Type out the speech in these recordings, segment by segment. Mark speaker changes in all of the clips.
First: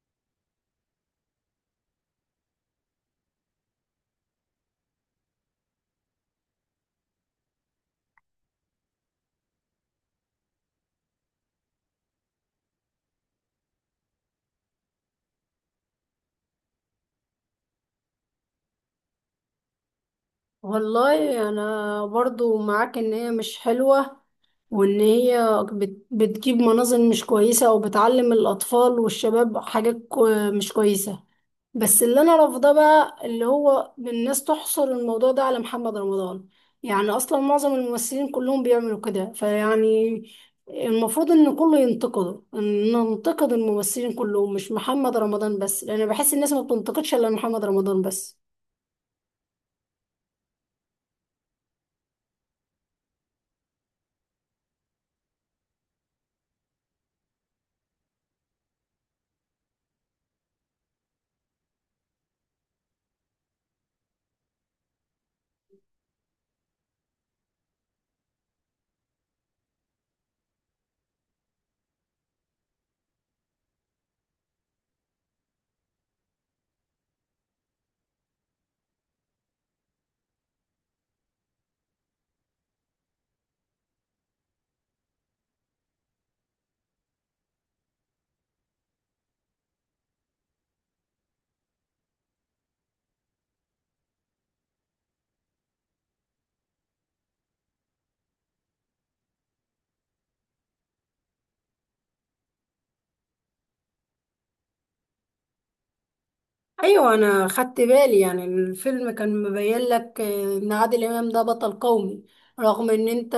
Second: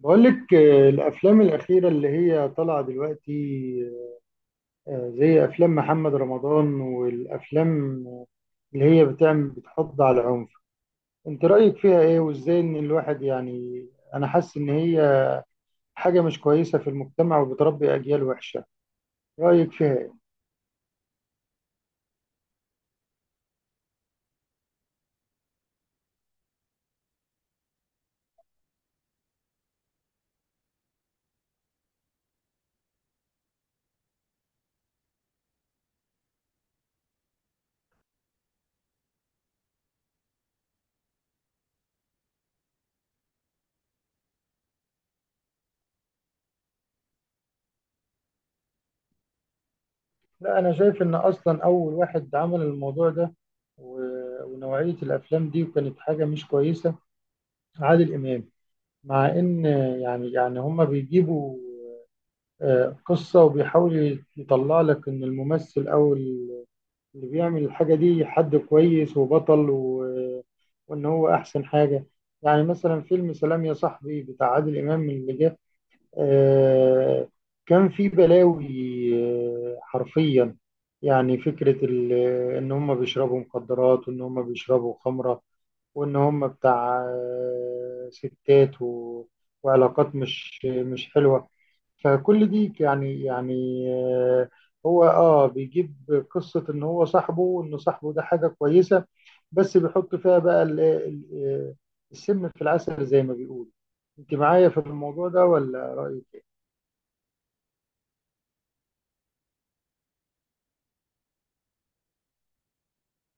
Speaker 1: بقول لك الافلام الاخيره اللي هي طالعه دلوقتي. زي افلام محمد رمضان والافلام اللي هي بتحض على العنف. انت رايك فيها ايه وازاي ان الواحد، يعني انا حاسس ان هي حاجه مش كويسه في المجتمع وبتربي اجيال وحشه. رايك فيها ايه؟
Speaker 2: والله انا برضو معاك ان هي مش حلوة، وان هي بتجيب مناظر مش كويسة، او بتعلم الاطفال والشباب حاجات مش كويسة. بس اللي انا رافضاه بقى اللي هو الناس تحصر الموضوع ده على محمد رمضان. يعني اصلا معظم الممثلين كلهم بيعملوا كده، فيعني المفروض ان كله ينتقده، ان ننتقد الممثلين كلهم مش محمد رمضان بس، لان بحس الناس ما بتنتقدش الا محمد رمضان بس.
Speaker 1: لا، انا شايف ان اصلا اول واحد عمل الموضوع ده ونوعيه الافلام دي وكانت حاجه مش كويسه، عادل امام. مع ان، يعني، هما بيجيبوا قصة وبيحاول يطلع لك إن الممثل أو اللي بيعمل الحاجة دي حد كويس وبطل وإن هو أحسن حاجة. يعني مثلا فيلم سلام يا صاحبي بتاع عادل إمام اللي جاي، آه، كان في بلاوي. حرفيا، يعني فكرة إن هم بيشربوا مخدرات وإن هم بيشربوا خمرة، وإن هم بتاع ستات وعلاقات مش حلوة. فكل دي يعني، آه، هو بيجيب قصة ان هو صاحبه، وان صاحبه ده حاجة كويسة. بس بيحط فيها بقى السم في العسل زي ما بيقول. انت معايا في الموضوع ده ولا رأيك؟
Speaker 2: ايوه انا خدت بالي، يعني الفيلم كان مبين لك ان عادل امام ده بطل قومي، رغم ان انت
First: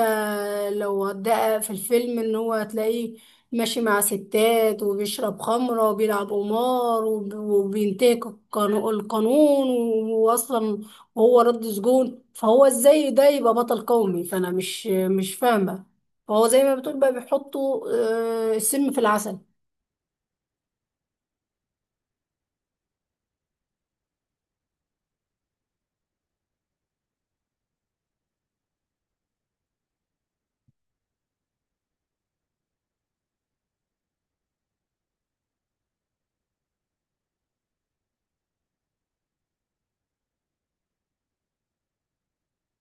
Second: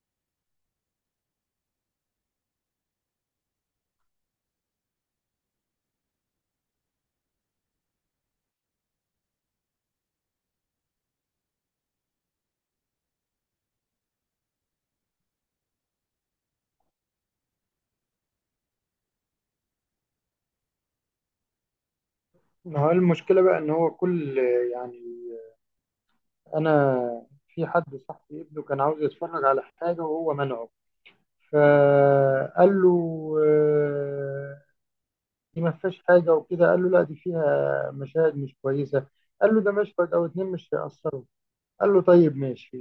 Speaker 2: لو هتدقق في الفيلم ان هو هتلاقيه ماشي مع ستات، وبيشرب خمرة، وبيلعب قمار، وبينتهك القانون. واصلا وهو رد سجون، فهو ازاي ده يبقى بطل قومي؟ فانا مش فاهمة. فهو زي ما بتقول بقى بيحطوا السم في العسل.
Speaker 1: ما هو المشكلة بقى إن هو كل، يعني، أنا في حد صاحبي ابنه كان عاوز يتفرج على حاجة وهو منعه. فقال له آه، دي ما فيهاش حاجة وكده. قال له لا، دي فيها مشاهد مش كويسة. قال له ده مشهد أو اتنين مش هيأثروا. قال له طيب ماشي،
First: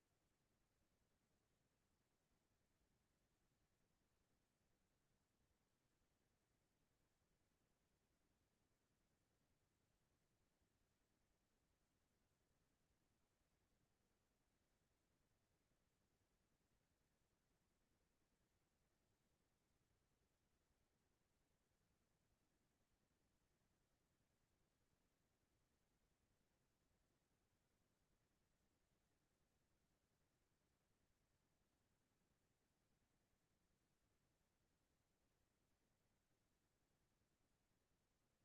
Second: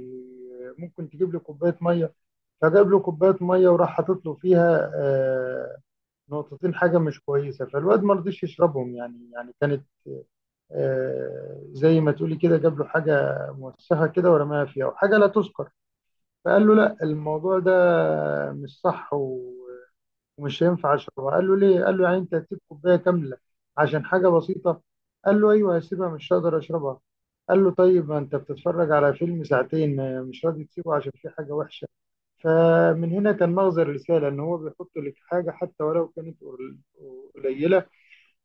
Speaker 1: ممكن تجيب لي كوباية مية؟ فجاب له كوباية مية، وراح حاطط له فيها نقطتين حاجة مش كويسة. فالواد ما رضيش يشربهم. يعني، كانت، زي ما تقولي كده، جاب له حاجة موسخة كده ورماها فيها، وحاجة لا تذكر. فقال له لا، الموضوع ده مش صح ومش هينفع أشربها. قال له ليه؟ قال له يعني أنت هتسيب كوباية كاملة عشان حاجة بسيطة؟ قال له أيوه، هسيبها، مش هقدر أشربها. قال له طيب، ما أنت بتتفرج على فيلم ساعتين مش راضي تسيبه عشان فيه حاجة وحشة. فمن هنا كان مغزى الرسالة، إن هو بيحط لك حاجة حتى ولو كانت قليلة،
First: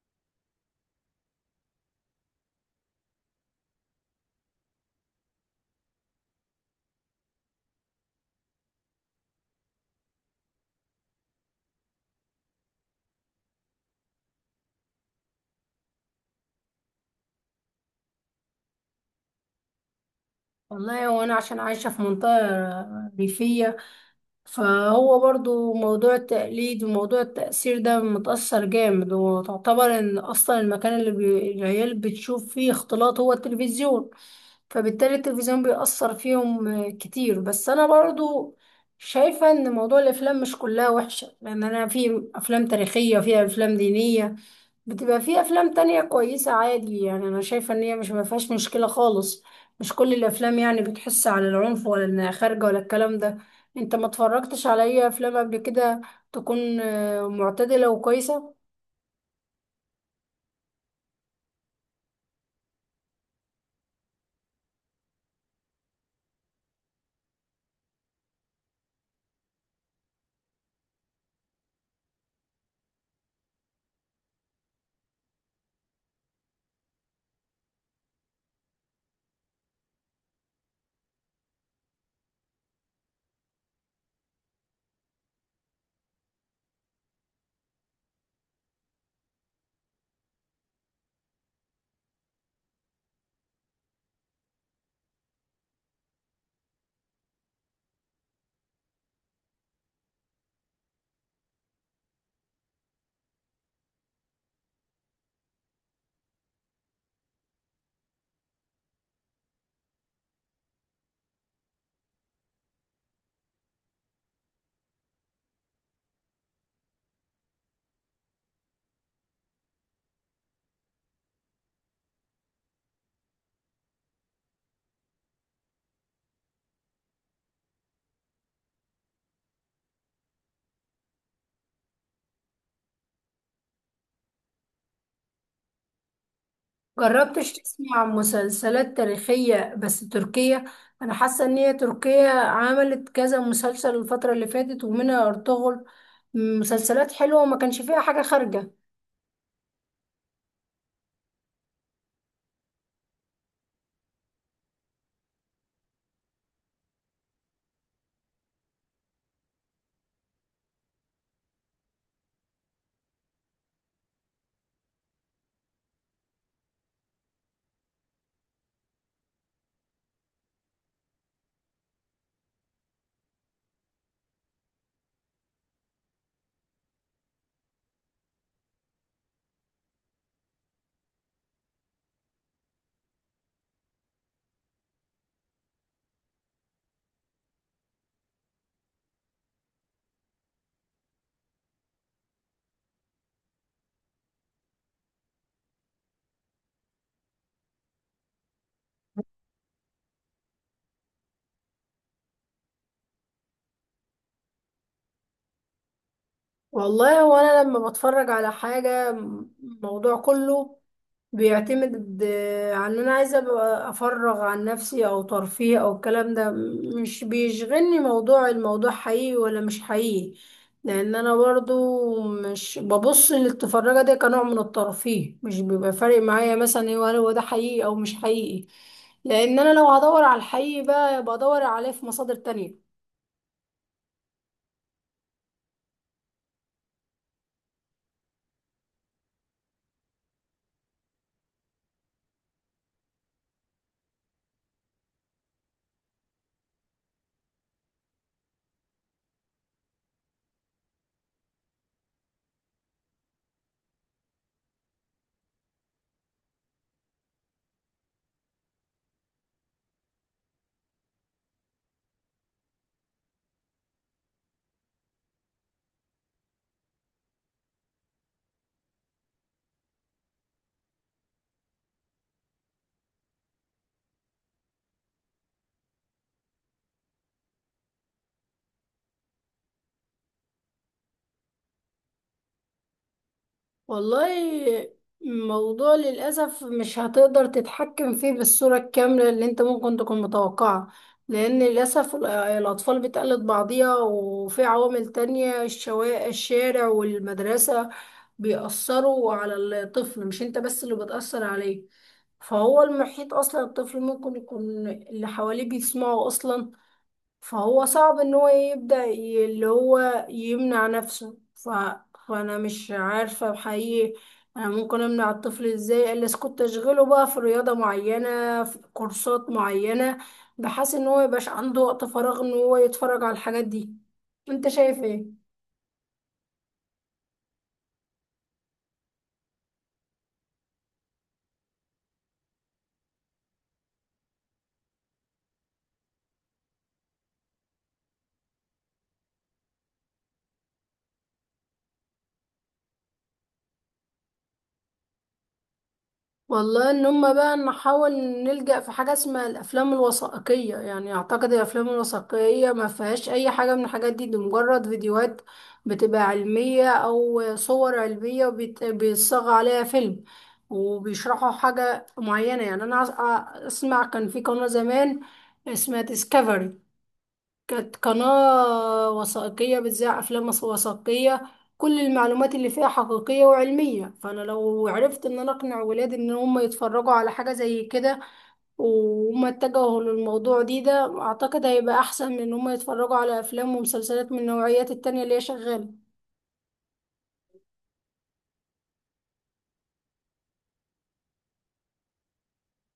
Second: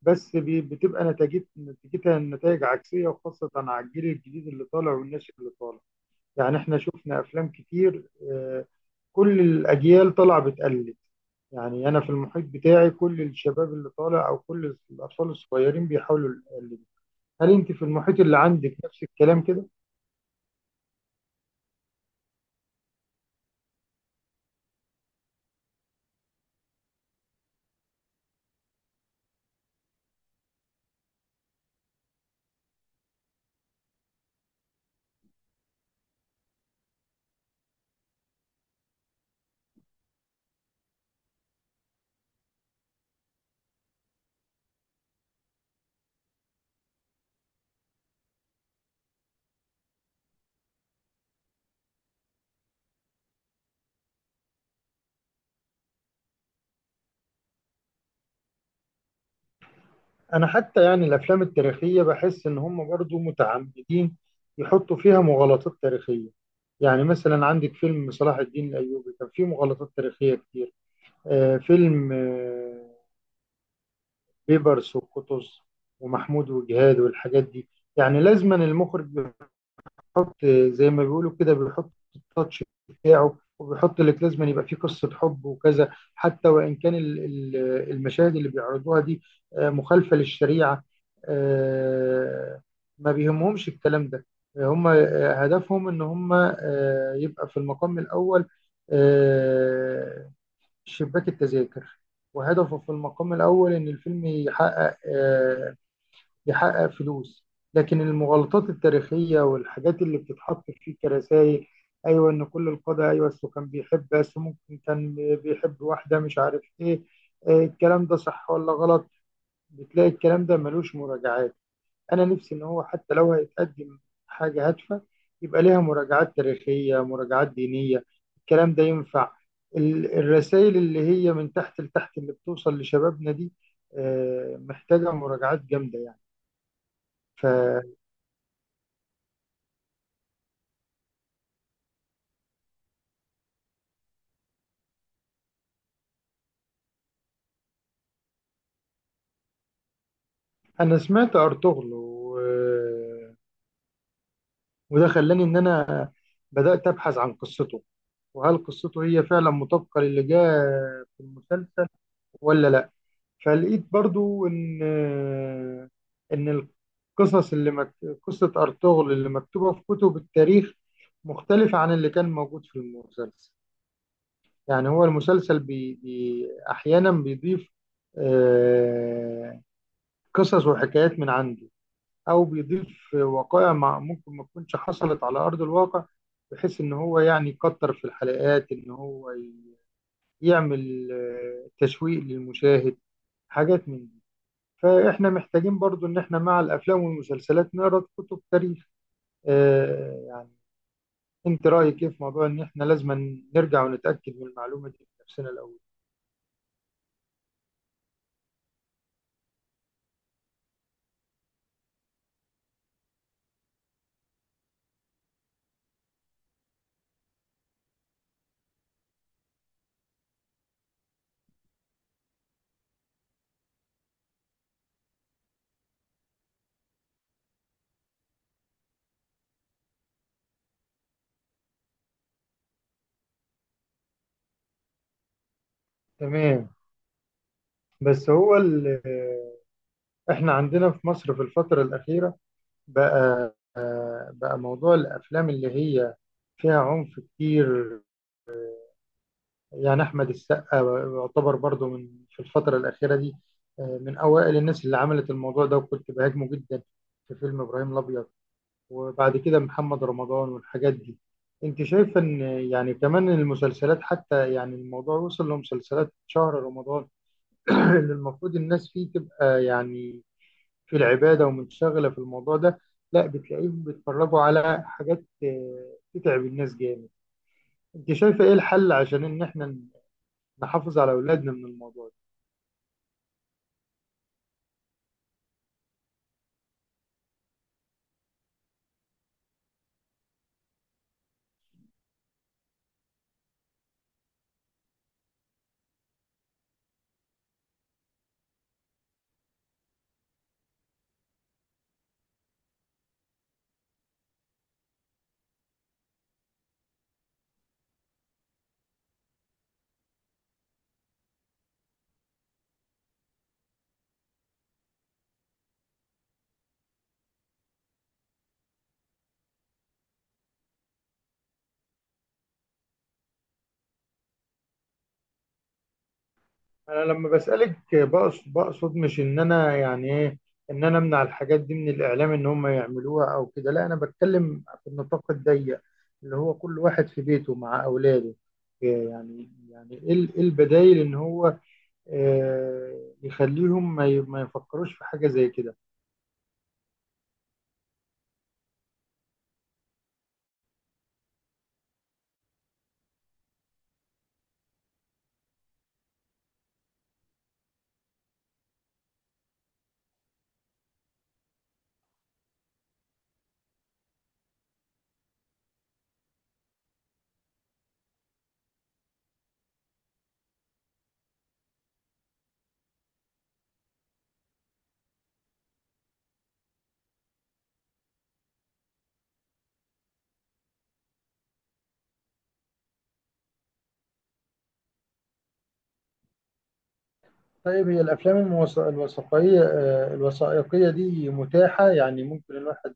Speaker 1: بس بتبقى نتيجتها نتائج عكسية، وخاصة على الجيل الجديد اللي طالع والناشئ اللي طالع. يعني احنا شفنا أفلام كتير. آه، كل الأجيال طالعة بتقلد. يعني أنا في المحيط بتاعي كل الشباب اللي طالع، أو كل الأطفال الصغيرين بيحاولوا يقلدوا. هل أنت في المحيط اللي عندك نفس الكلام كده؟
Speaker 2: والله وانا عشان عايشة في منطقة ريفية، فهو برضو موضوع التقليد وموضوع التأثير ده متأثر جامد. وتعتبر ان اصلا المكان اللي العيال بتشوف فيه اختلاط هو التلفزيون، فبالتالي التلفزيون بيأثر فيهم كتير. بس انا برضو شايفة ان موضوع الافلام مش كلها وحشة، لان انا في افلام تاريخية، فيها افلام دينية، بتبقى في افلام تانية كويسة عادي. يعني انا شايفة ان هي مش ما فيهاش مشكلة خالص، مش كل الافلام يعني بتحس على العنف، ولا انها خارجه، ولا الكلام ده. انت ما اتفرجتش على اي افلام قبل كده تكون معتدله وكويسه؟
Speaker 1: أنا حتى يعني الأفلام التاريخية بحس إن هم برضو متعمدين يحطوا فيها مغالطات تاريخية. يعني مثلا عندك فيلم صلاح الدين الأيوبي، كان فيه مغالطات تاريخية كتير. فيلم بيبرس وقطز ومحمود وجهاد والحاجات دي. يعني لازما المخرج بيحط، زي ما بيقولوا كده، بيحط التاتش بتاعه، وبيحط لك لازما يبقى فيه قصة حب وكذا، حتى وإن كان المشاهد اللي بيعرضوها دي مخالفة للشريعة. آه، ما بيهمهمش الكلام ده. هم هدفهم ان هم يبقى في المقام الأول آه، شباك التذاكر. وهدفه في المقام الأول إن الفيلم يحقق فلوس. لكن المغالطات التاريخية والحاجات اللي بتتحط فيه كرسائل، أيوة، إن كل القادة، أيوة، أصله كان بيحب، بس ممكن كان بيحب واحدة مش عارف إيه، الكلام ده صح ولا غلط؟ بتلاقي الكلام ده ملوش مراجعات. انا نفسي ان هو حتى لو هيتقدم حاجه هادفه، يبقى ليها مراجعات تاريخيه، مراجعات دينيه، الكلام ده ينفع. الرسائل اللي هي من تحت لتحت اللي بتوصل لشبابنا دي محتاجه مراجعات جامده يعني.
Speaker 2: جربتش
Speaker 1: فانا
Speaker 2: تسمع عن مسلسلات تاريخيه بس تركية؟ انا حاسه ان هي تركيا عملت كذا مسلسل الفتره اللي فاتت، ومنها ارطغرل، مسلسلات حلوه وما كانش فيها حاجه خارجه.
Speaker 1: سمعت ارطغرل، وده خلاني ان انا بدات ابحث عن قصته، وهل قصته هي فعلا مطابقه للي جاء في المسلسل ولا لا. فلقيت برضو ان ان القصص قصة ارطغرل اللي مكتوبة في كتب التاريخ مختلفة عن اللي كان موجود في المسلسل. يعني هو المسلسل احيانا بيضيف آه، قصص وحكايات من عنده، او بيضيف وقائع ممكن ما تكونش حصلت على ارض الواقع، بحيث ان هو يعني يكتر في الحلقات، ان هو يعمل تشويق للمشاهد، حاجات من دي. فاحنا محتاجين برضو ان احنا مع الافلام والمسلسلات نقرا كتب تاريخ يعني. انت رايك ايه في موضوع ان احنا لازم نرجع ونتاكد من المعلومه دي بنفسنا الاول؟
Speaker 2: والله هو انا لما بتفرج على الموضوع كله بيعتمد على ان انا عايزه ابقى افرغ عن نفسي، او ترفيه، او الكلام ده. مش بيشغلني موضوع الموضوع حقيقي ولا مش حقيقي، لان انا برضو مش ببص للتفرجه ده كنوع من الترفيه. مش بيبقى فارق معايا مثلا ايه، هل هو ده حقيقي او مش حقيقي، لان انا لو هدور على الحقيقي بقى بدور عليه في مصادر تانية.
Speaker 1: تمام. بس هو احنا عندنا في مصر في الفتره الاخيره بقى، موضوع الافلام اللي هي فيها عنف كتير. يعني احمد السقا يعتبر برضو من، في الفتره الاخيره دي، من اوائل الناس اللي عملت الموضوع ده، وكنت بهاجمه جدا في فيلم ابراهيم الابيض، وبعد كده محمد رمضان والحاجات دي. انت شايف ان، يعني، كمان المسلسلات، حتى يعني الموضوع وصل لمسلسلات شهر رمضان اللي المفروض الناس فيه تبقى يعني في العبادة ومنشغلة في الموضوع ده. لا، بتلاقيهم بيتفرجوا على حاجات تتعب الناس جامد. انت شايفة ايه الحل عشان ان احنا نحافظ على اولادنا من الموضوع ده؟
Speaker 2: والله الموضوع للأسف مش هتقدر تتحكم فيه بالصورة الكاملة اللي انت ممكن تكون متوقعة، لأن للأسف الأطفال بتقلد بعضيها، وفي عوامل تانية، الشارع والمدرسة بيأثروا على الطفل. مش انت بس اللي بتأثر عليه، فهو المحيط أصلا الطفل ممكن يكون اللي حواليه بيسمعه أصلا. فهو صعب ان هو يبدأ اللي هو يمنع نفسه فانا مش عارفة بحقيقي. انا ممكن امنع الطفل ازاي الا اسكت اشغله بقى في رياضة معينة، في كورسات معينة، بحيث ان هو ميبقاش عنده وقت فراغ ان هو يتفرج على الحاجات دي. انت شايف ايه؟
Speaker 1: انا لما بسألك بقصد، بقصد مش ان انا يعني ايه، ان انا امنع الحاجات دي من الاعلام ان هم يعملوها او كده. لا، انا بتكلم في النطاق الضيق اللي هو كل واحد في بيته مع اولاده. إيه، يعني، إيه البدايل ان هو يخليهم ما يفكروش في حاجة زي كده؟
Speaker 2: والله ان هم بقى نحاول نلجأ في حاجة اسمها الافلام الوثائقية. يعني اعتقد الافلام الوثائقية ما فيهاش اي حاجة من الحاجات دي، دي مجرد فيديوهات بتبقى علمية، او صور علمية وبيت- بيتصاغ عليها فيلم وبيشرحوا حاجة معينة. يعني انا اسمع كان في قناة زمان اسمها ديسكفري، كانت قناة وثائقية بتذاع أفلام وثائقية، كل المعلومات اللي فيها حقيقية وعلمية. فأنا لو عرفت إن أنا أقنع ولادي إن هم يتفرجوا على حاجة زي كده وهم اتجهوا للموضوع دي، ده أعتقد هيبقى أحسن من إن هم يتفرجوا على أفلام ومسلسلات من النوعيات التانية اللي هي شغالة.
Speaker 1: طيب هي الافلام الوثائقية الوثائقية دي متاحة؟ يعني ممكن الواحد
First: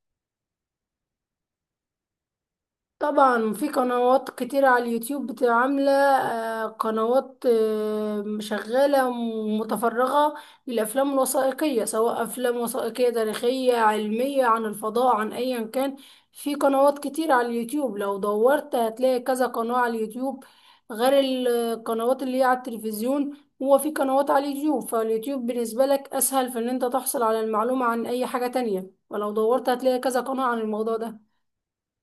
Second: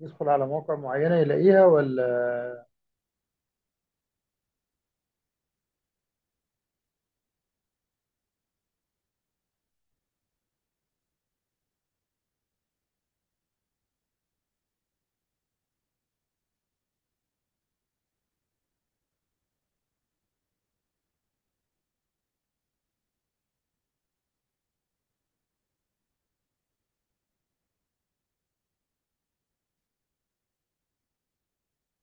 Speaker 1: يدخل على مواقع معينة يلاقيها ولا؟
Speaker 2: طبعا في قنوات كتير على اليوتيوب بتبقى عاملة قنوات شغالة متفرغة للأفلام الوثائقية، سواء أفلام وثائقية تاريخية، علمية، عن الفضاء، عن أيا كان. في قنوات كتير على اليوتيوب، لو دورت هتلاقي كذا قناة على اليوتيوب غير القنوات اللي هي على التلفزيون. هو في قنوات على اليوتيوب، فاليوتيوب بالنسبة لك أسهل في إن أنت تحصل على المعلومة عن أي حاجة تانية، ولو دورت هتلاقي كذا قناة عن الموضوع ده.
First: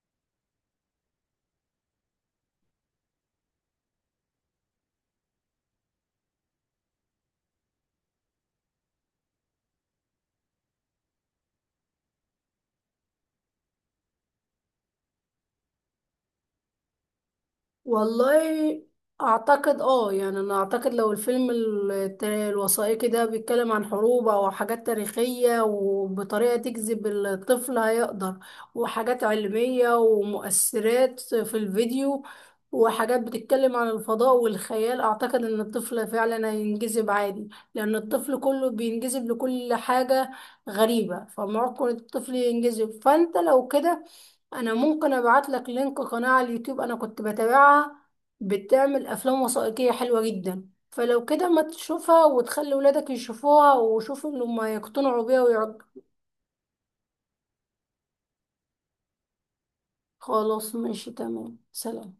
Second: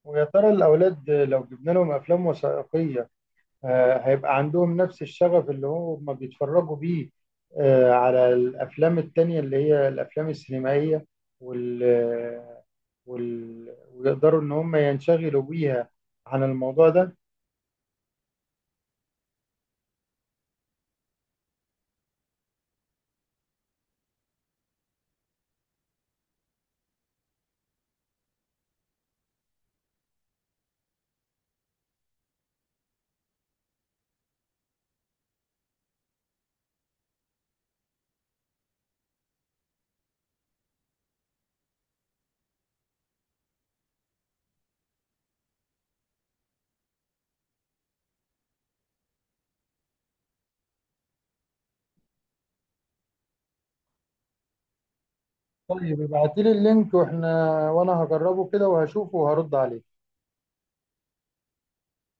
Speaker 1: ويا ترى الأولاد لو جبنا لهم أفلام وثائقية هيبقى عندهم نفس الشغف اللي هم بيتفرجوا بيه على الأفلام التانية اللي هي الأفلام السينمائية وال... ويقدروا إن هم ينشغلوا بيها عن الموضوع ده؟
Speaker 2: والله اعتقد اه، يعني انا اعتقد لو الفيلم الوثائقي ده بيتكلم عن حروب او حاجات تاريخية وبطريقة تجذب الطفل هيقدر، وحاجات علمية ومؤثرات في الفيديو وحاجات بتتكلم عن الفضاء والخيال، اعتقد ان الطفل فعلا هينجذب عادي، لان الطفل كله بينجذب لكل حاجة غريبة. فممكن الطفل ينجذب، فانت لو كده انا ممكن ابعت لك لينك قناة على اليوتيوب انا كنت بتابعها، بتعمل افلام وثائقية حلوة جدا. فلو كده ما تشوفها وتخلي ولادك يشوفوها وشوفوا ان هم يقتنعوا بيها ويعج...
Speaker 1: طيب ابعتيلي اللينك، واحنا وأنا هجربه كده وهشوفه وهرد عليه.
Speaker 2: خلاص ماشي، تمام، سلام.